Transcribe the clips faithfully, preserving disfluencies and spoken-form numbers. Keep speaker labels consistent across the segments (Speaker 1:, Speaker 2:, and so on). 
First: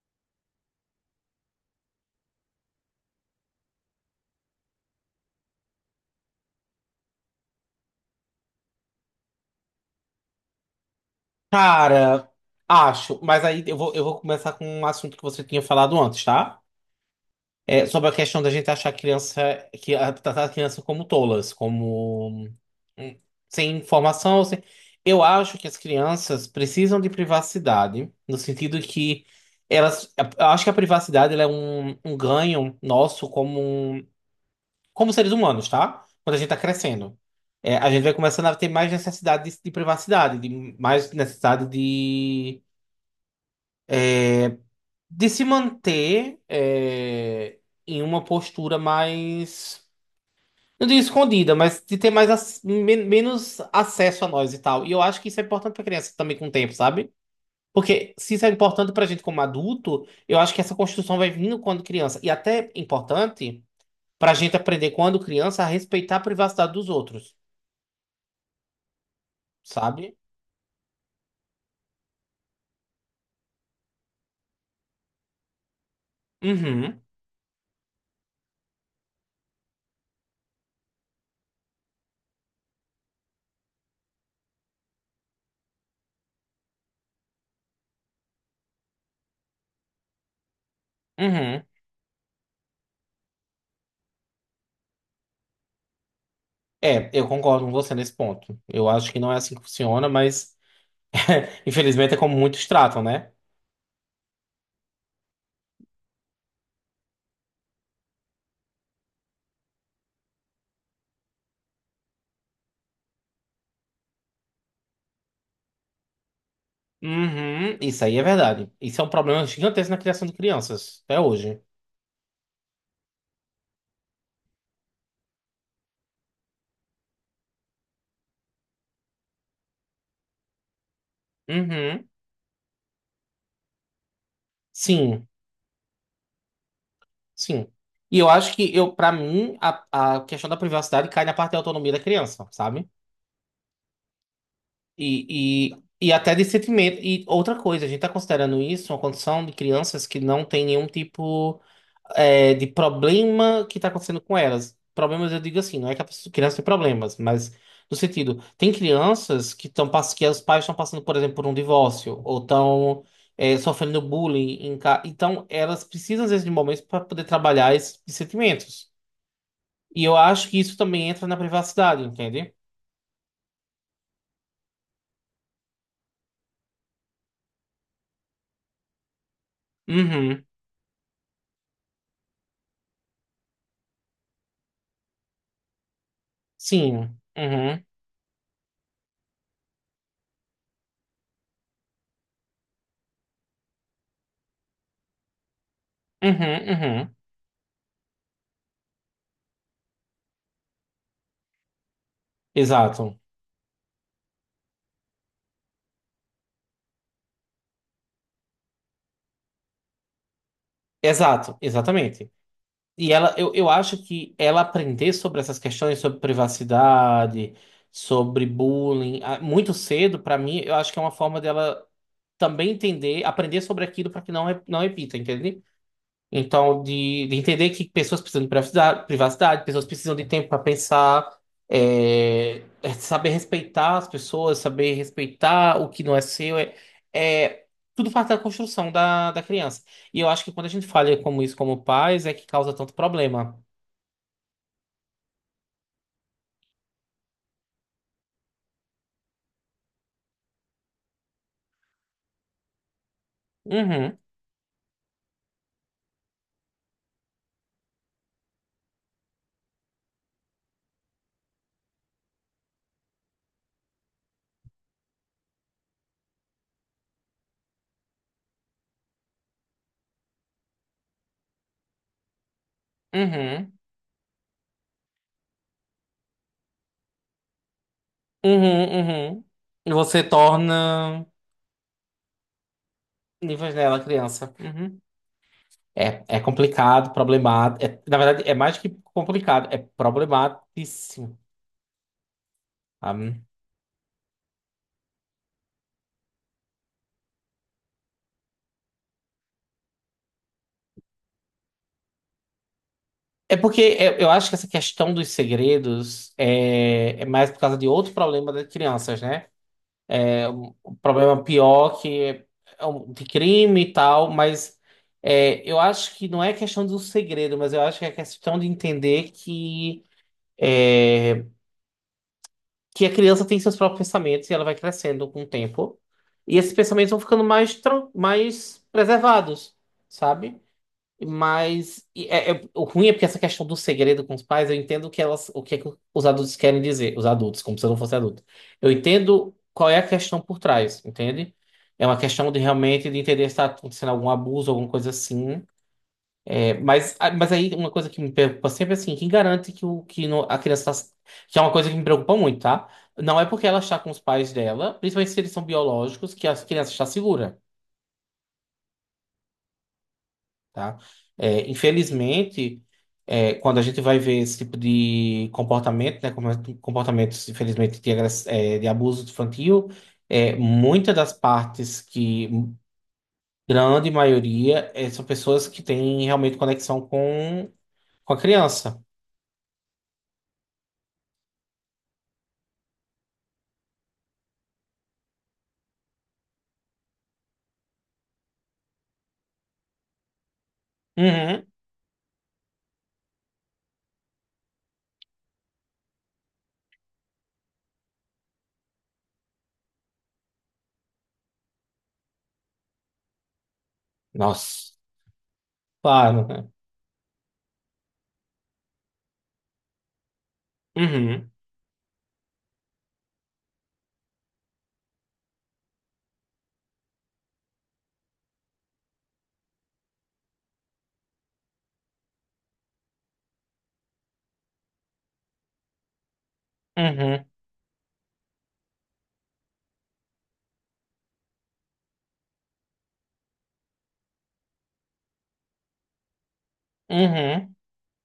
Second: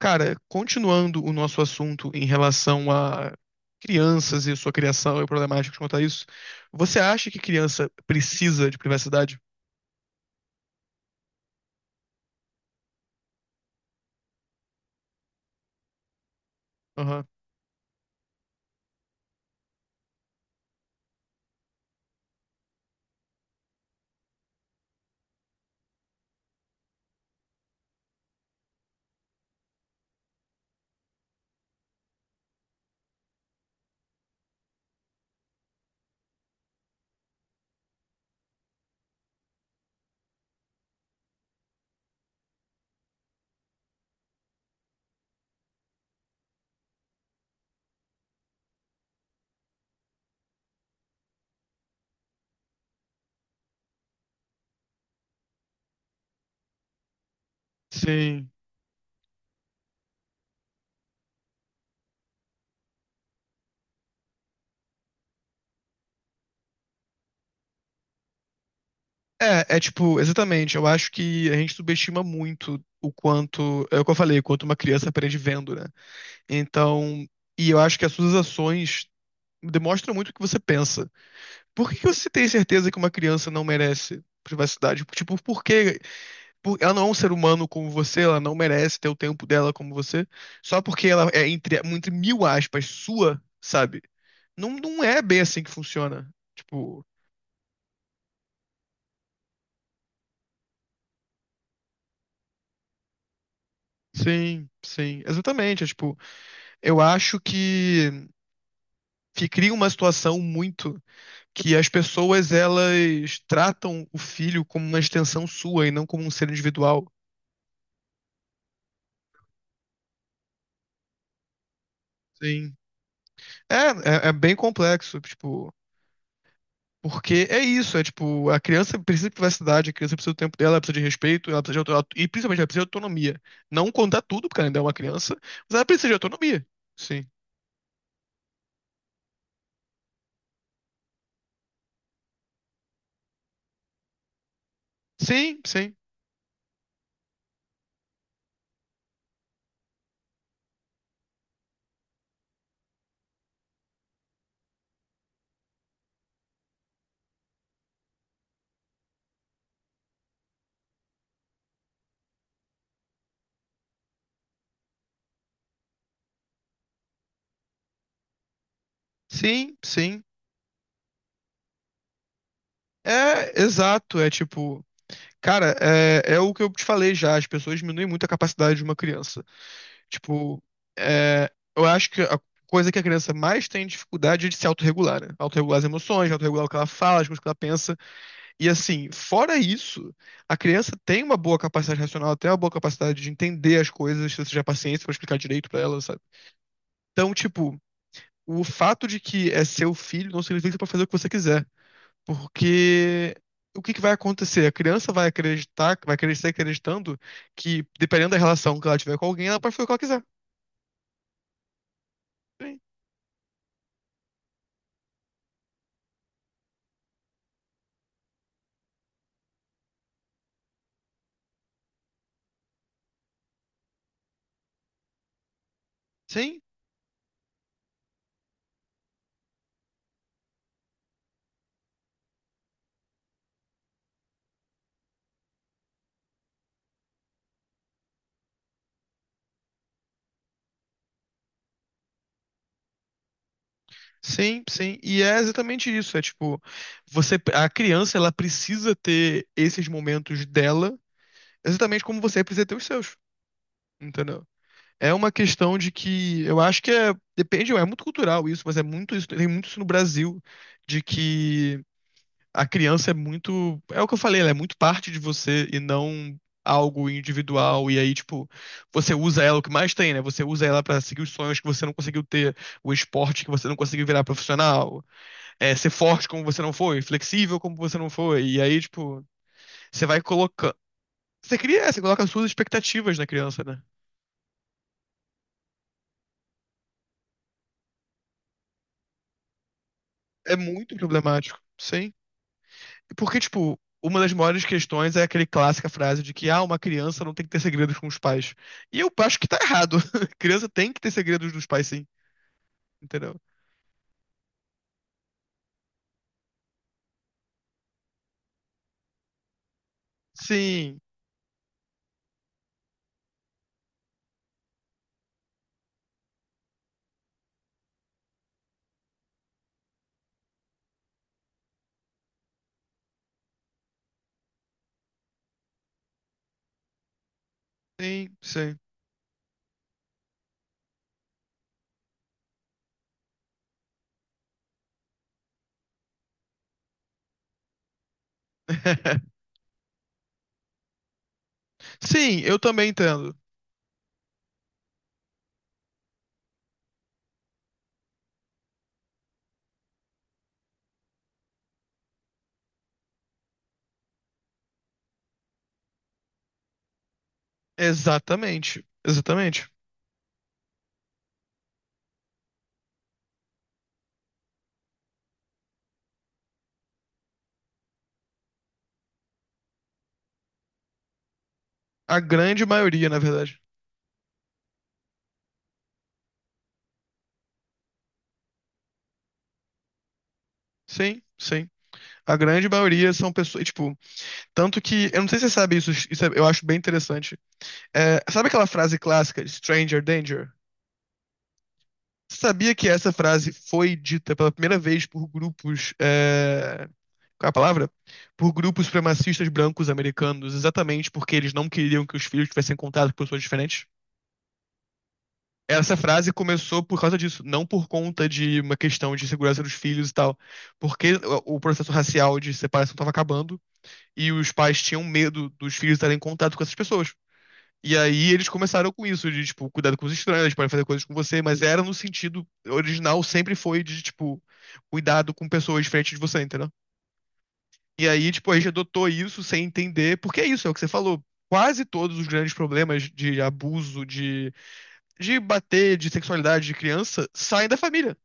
Speaker 1: Cara, continuando o nosso assunto em relação a crianças e sua criação e problemáticas quanto a isso, você acha que criança precisa de privacidade?
Speaker 2: Cara, acho, mas aí eu vou, eu vou começar com um assunto que você tinha falado antes, tá?
Speaker 1: Aham.
Speaker 2: É, sobre a questão da gente achar a criança, que a- tratar a criança como tolas, como hum, sem informação. Sem... Eu acho que as crianças precisam de privacidade, no sentido que elas, eu acho que a privacidade ela é um, um ganho nosso como, um, como seres humanos, tá? Quando a gente tá crescendo. É, a gente vai começando a ter mais necessidade de, de privacidade, de mais necessidade de de se manter é, em uma postura mais. Não digo escondida, mas de ter mais ac- men- menos acesso a nós e tal. E eu acho que isso é importante pra criança também com o tempo, sabe? Porque se isso
Speaker 1: Sim.
Speaker 2: é importante pra gente como adulto, eu acho que essa construção vai vindo quando criança. E até importante pra gente aprender quando criança a respeitar a privacidade dos outros,
Speaker 1: É, é
Speaker 2: sabe?
Speaker 1: tipo, exatamente. Eu acho que a gente subestima muito o quanto, é o que eu falei, o quanto uma criança aprende vendo, né?
Speaker 2: Uhum,
Speaker 1: Então, e eu acho que as suas ações demonstram muito o que você pensa. Por que que você tem certeza que uma criança não merece privacidade? Tipo, por quê? por- Ela não é um ser humano como você, ela não merece ter o tempo dela como você, só porque ela é
Speaker 2: uhum.
Speaker 1: entre, entre mil aspas sua, sabe? Não, não é bem assim que funciona. Tipo,
Speaker 2: É, eu concordo com você nesse ponto. Eu acho que não é assim que funciona, mas infelizmente é como muitos tratam, né?
Speaker 1: sim, sim, exatamente. É, tipo, eu acho que, que cria uma situação muito que as pessoas elas tratam o filho como uma extensão sua e não como um ser individual.
Speaker 2: Uhum, isso aí é verdade. Isso é um problema gigantesco na criação de crianças, até hoje.
Speaker 1: Sim. É, é, é bem complexo, tipo. Porque é isso, é tipo, a criança precisa de privacidade, a criança precisa do tempo dela, ela precisa de respeito, ela precisa de autonomia,
Speaker 2: Uhum,
Speaker 1: e principalmente ela precisa de autonomia. Não contar tudo, porque ela ainda é uma
Speaker 2: sim,
Speaker 1: criança, mas ela precisa de autonomia. Sim.
Speaker 2: sim. E eu acho que eu, para mim, a, a questão da privacidade cai na parte da autonomia da criança, sabe?
Speaker 1: Sim,
Speaker 2: E,
Speaker 1: sim.
Speaker 2: e, e até de sentimento. E outra coisa, a gente tá considerando isso uma condição de crianças que não tem nenhum tipo, é, de problema que está acontecendo com elas. Problemas, eu digo assim, não é que a pessoa- criança tem problemas, mas no sentido, tem crianças que estão que os pais estão passando, por exemplo, por um divórcio, ou estão, é, sofrendo bullying em casa. Então, elas precisam, às vezes, de momentos para poder trabalhar esses sentimentos.
Speaker 1: Sim,
Speaker 2: E eu
Speaker 1: sim.
Speaker 2: acho que isso também entra na privacidade, entende?
Speaker 1: É, exato, é tipo, cara, é, é o que eu te falei já, as pessoas diminuem muito a capacidade de uma criança.
Speaker 2: Uhum.
Speaker 1: Tipo, é, eu acho que a coisa que a criança mais tem dificuldade é de se autorregular, né? Autorregular as emoções, autorregular o que ela
Speaker 2: Sim.
Speaker 1: fala, as coisas que ela
Speaker 2: Uhum.
Speaker 1: pensa. E assim, fora isso, a criança tem uma boa capacidade racional, até uma boa capacidade de entender as coisas, se você tiver paciência pra explicar direito pra ela, sabe?
Speaker 2: Uhum. Uhum.
Speaker 1: Então, tipo, o fato de que é seu filho não significa que você pode fazer o que você quiser,
Speaker 2: Exato.
Speaker 1: porque o que que vai acontecer? A criança vai acreditar, vai crescer acreditando que, dependendo da relação que ela tiver com alguém, ela pode fazer o que ela quiser.
Speaker 2: Exato. Exatamente.
Speaker 1: Sim,
Speaker 2: E ela, eu, eu acho que ela aprender sobre essas questões, sobre privacidade, sobre bullying, ah, muito cedo, pra mim, eu acho que é uma forma dela também entender, aprender sobre aquilo para que não, re- não repita, entende?
Speaker 1: sim,
Speaker 2: Então, de, de entender que pessoas precisam de privacidade, privacidade, pessoas precisam de tempo para pensar, é, é saber respeitar as pessoas, saber respeitar o que não é seu, é, é tudo parte da construção da, da criança. E eu acho que quando a gente falha como isso como pais, é que causa tanto problema.
Speaker 1: sim. Sim. E é exatamente isso, é tipo, você, a criança, ela precisa ter esses momentos dela exatamente como você precisa ter os seus,
Speaker 2: Uhum,
Speaker 1: entendeu? É uma questão de que eu acho que é, depende, é muito cultural isso, mas é muito isso, tem muito isso no Brasil, de que a criança é muito, é o que eu falei, ela é muito parte de você e não algo individual, e aí, tipo, você usa ela o que mais tem, né? Você usa ela pra seguir os sonhos que você não conseguiu ter, o esporte que você
Speaker 2: uhum,
Speaker 1: não conseguiu virar profissional, é, ser forte como você não foi, flexível como você não foi, e aí,
Speaker 2: uhum,
Speaker 1: tipo,
Speaker 2: uhum. E
Speaker 1: você vai
Speaker 2: você
Speaker 1: colocando,
Speaker 2: torna
Speaker 1: você cria, você coloca as suas expectativas na criança,
Speaker 2: níveis
Speaker 1: né?
Speaker 2: dela criança. Uhum. É, é complicado, problemático. É, na verdade, é mais que complicado, é
Speaker 1: É muito
Speaker 2: problematíssimo.
Speaker 1: problemático, sim. Porque,
Speaker 2: Sabe?
Speaker 1: tipo, uma das maiores questões é aquele clássica frase de que, ah, uma criança não tem que ter segredos com os pais. E eu acho que tá errado. Criança tem que ter segredos dos pais, sim. Entendeu?
Speaker 2: É porque eu, eu acho que essa questão dos segredos é, é mais por causa de outro problema das crianças, né? Um
Speaker 1: Sim,
Speaker 2: problema pior que é, é um- de crime e tal, mas é, eu acho que não é questão do segredo, mas eu acho que é questão de entender que, é, que a criança tem seus próprios pensamentos e ela vai crescendo com o tempo. E esses pensamentos vão ficando mais, tran-
Speaker 1: sim, sim.
Speaker 2: mais preservados, sabe? Mas e é, é- o ruim é porque essa questão do segredo com os pais, eu entendo o que elas, o que, é que os adultos querem dizer, os adultos, como se eu não fosse adulto. Eu entendo qual é a questão por trás, entende? É uma
Speaker 1: Sim,
Speaker 2: questão
Speaker 1: eu
Speaker 2: de
Speaker 1: também
Speaker 2: realmente de
Speaker 1: entendo.
Speaker 2: entender se está acontecendo algum abuso, alguma coisa assim. Mas, ah, mas aí uma coisa que me preocupa sempre é assim, quem garante que, o, que no- a criança está... Que é uma coisa que me preocupa muito, tá? Não é porque ela está com os pais dela, principalmente se eles são biológicos, que a criança está segura,
Speaker 1: Exatamente, exatamente.
Speaker 2: tá? É, infelizmente, é, quando a gente vai ver esse tipo de comportamento, né? como- é, Comportamentos, infelizmente, de, agress- é, de abuso infantil, é, muitas das partes
Speaker 1: A
Speaker 2: que...
Speaker 1: grande maioria, na verdade.
Speaker 2: Grande maioria é, são pessoas que têm realmente conexão com, com a criança.
Speaker 1: Sim, sim. A grande maioria são pessoas, tipo, tanto que, eu não sei se você sabe isso, isso é- eu acho bem interessante. É, sabe aquela frase clássica, Stranger Danger?
Speaker 2: Uhum.
Speaker 1: Sabia que essa frase foi dita pela primeira vez por grupos. É... Qual é a palavra? Por grupos supremacistas brancos americanos, exatamente porque eles não queriam que os filhos tivessem contato com pessoas diferentes.
Speaker 2: Nossa.
Speaker 1: Essa frase
Speaker 2: Claro, né?
Speaker 1: começou por causa disso, não por conta de uma questão de segurança dos filhos e tal, porque
Speaker 2: Uhum,
Speaker 1: o o processo racial de separação estava acabando e os pais tinham medo dos filhos estarem em contato com essas pessoas. E aí eles começaram com isso, de, tipo, cuidado com os estranhos, eles podem fazer coisas com você, mas era no sentido original, sempre foi de, tipo, cuidado com pessoas diferentes de você, entendeu?
Speaker 2: uhum,
Speaker 1: E aí, tipo, a gente adotou isso sem entender, porque é isso, é o que você falou. Quase todos os grandes problemas de abuso, de, de bater, de sexualidade de criança, saem
Speaker 2: uhum,
Speaker 1: da família.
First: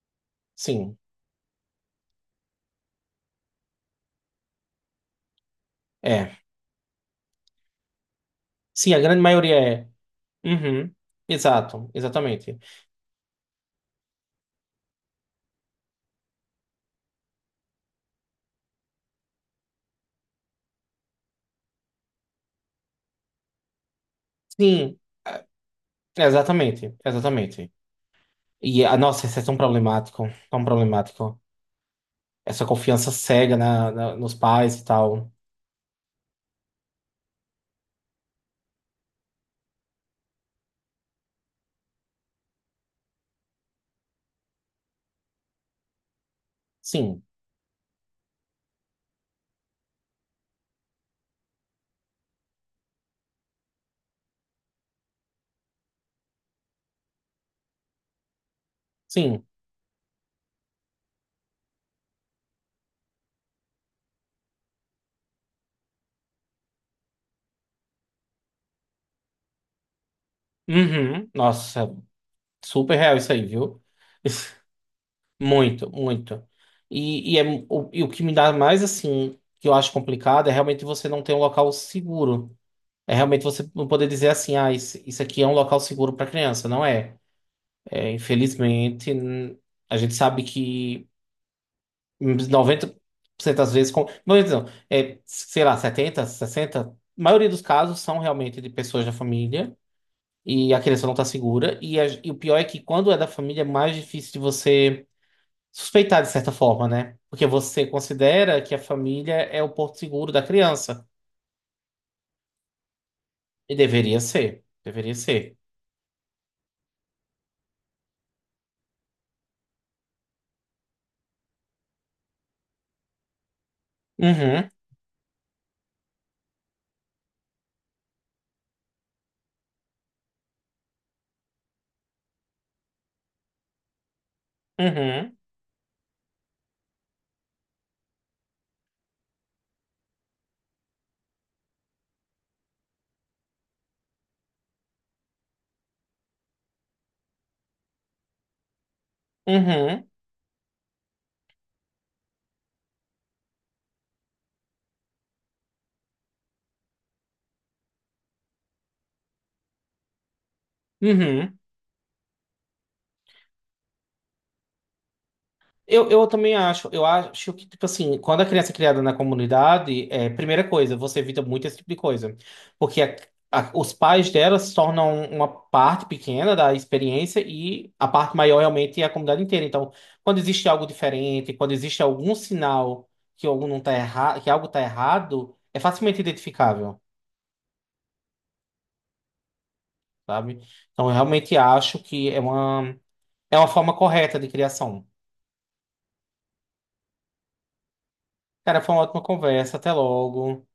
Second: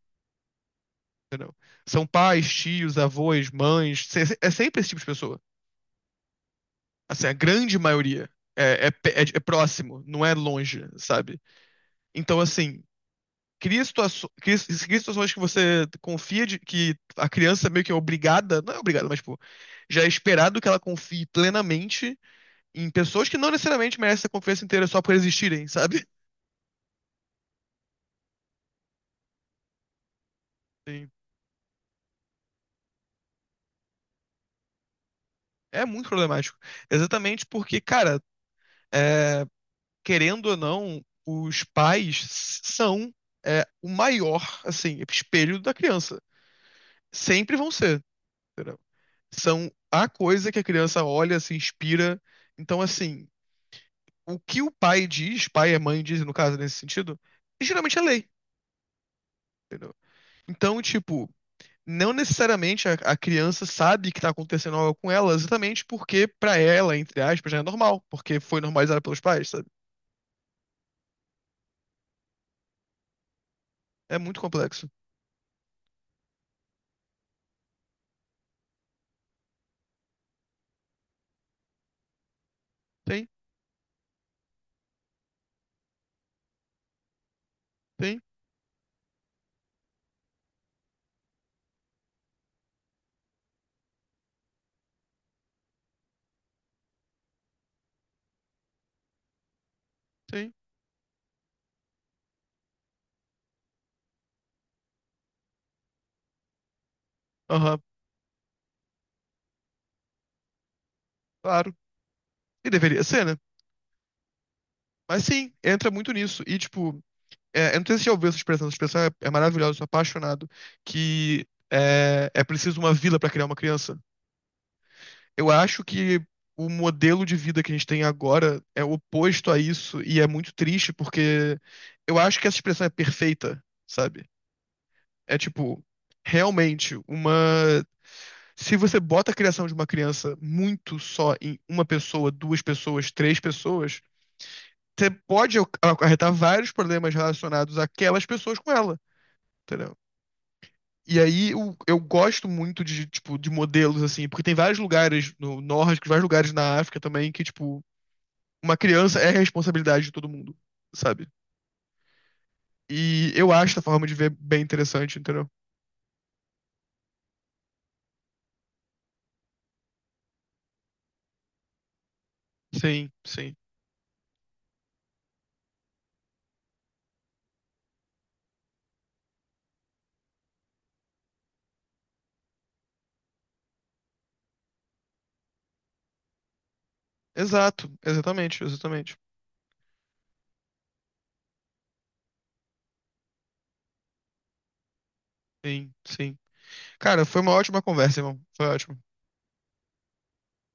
Speaker 2: sim,
Speaker 1: São pais, tios, avós, mães, se- é sempre esse tipo de pessoa.
Speaker 2: é.
Speaker 1: Assim, a grande maioria é, é,
Speaker 2: Sim, a
Speaker 1: pe- é
Speaker 2: grande
Speaker 1: é
Speaker 2: maioria é.
Speaker 1: próximo, não é longe,
Speaker 2: Uhum,
Speaker 1: sabe?
Speaker 2: exato,
Speaker 1: Então,
Speaker 2: exatamente.
Speaker 1: assim, cria, situações, cria, cria situações que você confia de, que a criança meio que é obrigada, não é obrigada, mas tipo, já é esperado que ela confie plenamente em pessoas que não necessariamente merecem a confiança inteira
Speaker 2: Sim,
Speaker 1: só por
Speaker 2: ah,
Speaker 1: existirem, sabe?
Speaker 2: exatamente, exatamente. E, ah, nossa, isso é tão problemático, tão
Speaker 1: Sim.
Speaker 2: problemático. Essa confiança cega na, na- nos pais e tal.
Speaker 1: É muito problemático. Exatamente porque, cara, é, querendo ou não, os pais s- são é, o maior, assim, espelho da criança.
Speaker 2: Sim,
Speaker 1: Sempre vão ser, entendeu? São a coisa que a criança olha, se inspira. Então, assim, o que o pai diz, pai e mãe dizem, no caso, nesse sentido, geralmente é lei,
Speaker 2: sim.
Speaker 1: entendeu? Então, tipo, não necessariamente a, a criança sabe que tá acontecendo algo com ela, exatamente porque pra ela, entre aspas, já é normal, porque foi normalizada pelos pais, sabe?
Speaker 2: Uhum, nossa, super real isso aí, viu?
Speaker 1: É muito complexo.
Speaker 2: Muito, muito. E, e, é, o, e o que me dá mais, assim, que eu acho complicado é realmente você não ter um local seguro. É
Speaker 1: Tem,
Speaker 2: realmente você não poder dizer assim, ah, isso, isso aqui é um local seguro para criança, não é. É,
Speaker 1: tem,
Speaker 2: infelizmente, n- a gente sabe que noventa por cento das vezes, com, noventa não, é, sei lá, setenta, sessenta, a maioria dos casos são realmente de pessoas da família
Speaker 1: tem.
Speaker 2: e a criança não está segura. E, a- e o pior é que quando é da família é mais difícil de você suspeitar de certa forma, né? Porque
Speaker 1: Aham,
Speaker 2: você considera que a família é o porto seguro da criança.
Speaker 1: claro. E deveria ser, né?
Speaker 2: E deveria ser, deveria
Speaker 1: Mas sim,
Speaker 2: ser.
Speaker 1: entra muito nisso. E, tipo, é, eu não sei se você já ouviu essa expressão, essa expressão é, é maravilhosa, eu sou apaixonado, que é, é preciso uma vila pra criar uma criança.
Speaker 2: Uhum,
Speaker 1: Eu acho que o modelo de vida que a gente tem agora é oposto a isso e é muito triste porque eu acho que essa expressão é perfeita, sabe?
Speaker 2: uhum,
Speaker 1: É tipo, realmente, uma. Se você bota a criação de uma criança muito só em uma pessoa, duas pessoas, três pessoas, você pode ac- acarretar vários problemas relacionados àquelas pessoas com ela, entendeu?
Speaker 2: uhum.
Speaker 1: E aí eu, eu gosto muito de, tipo, de modelos, assim, porque tem vários lugares no norte, vários lugares na África também que, tipo, uma criança é responsabilidade de todo mundo, sabe?
Speaker 2: Uhum.
Speaker 1: E eu acho essa forma de ver bem interessante, entendeu?
Speaker 2: Eu, eu também acho, eu acho que, tipo assim, quando a criança é criada na comunidade, é, primeira coisa, você evita muito esse tipo de coisa. Porque
Speaker 1: Sim,
Speaker 2: a-
Speaker 1: sim.
Speaker 2: a- os pais dela se tornam uma parte pequena da experiência e a parte maior realmente é a comunidade inteira. Então, quando existe algo diferente, quando existe algum sinal que algo não tá errado, que algo tá errado, é facilmente identificável,
Speaker 1: Exato, exatamente, exatamente.
Speaker 2: sabe? Então, eu realmente acho que é uma, é uma forma correta de criação.
Speaker 1: Sim, sim. Cara, foi uma ótima conversa, irmão. Foi
Speaker 2: Cara, foi
Speaker 1: ótimo.
Speaker 2: uma ótima conversa, até logo.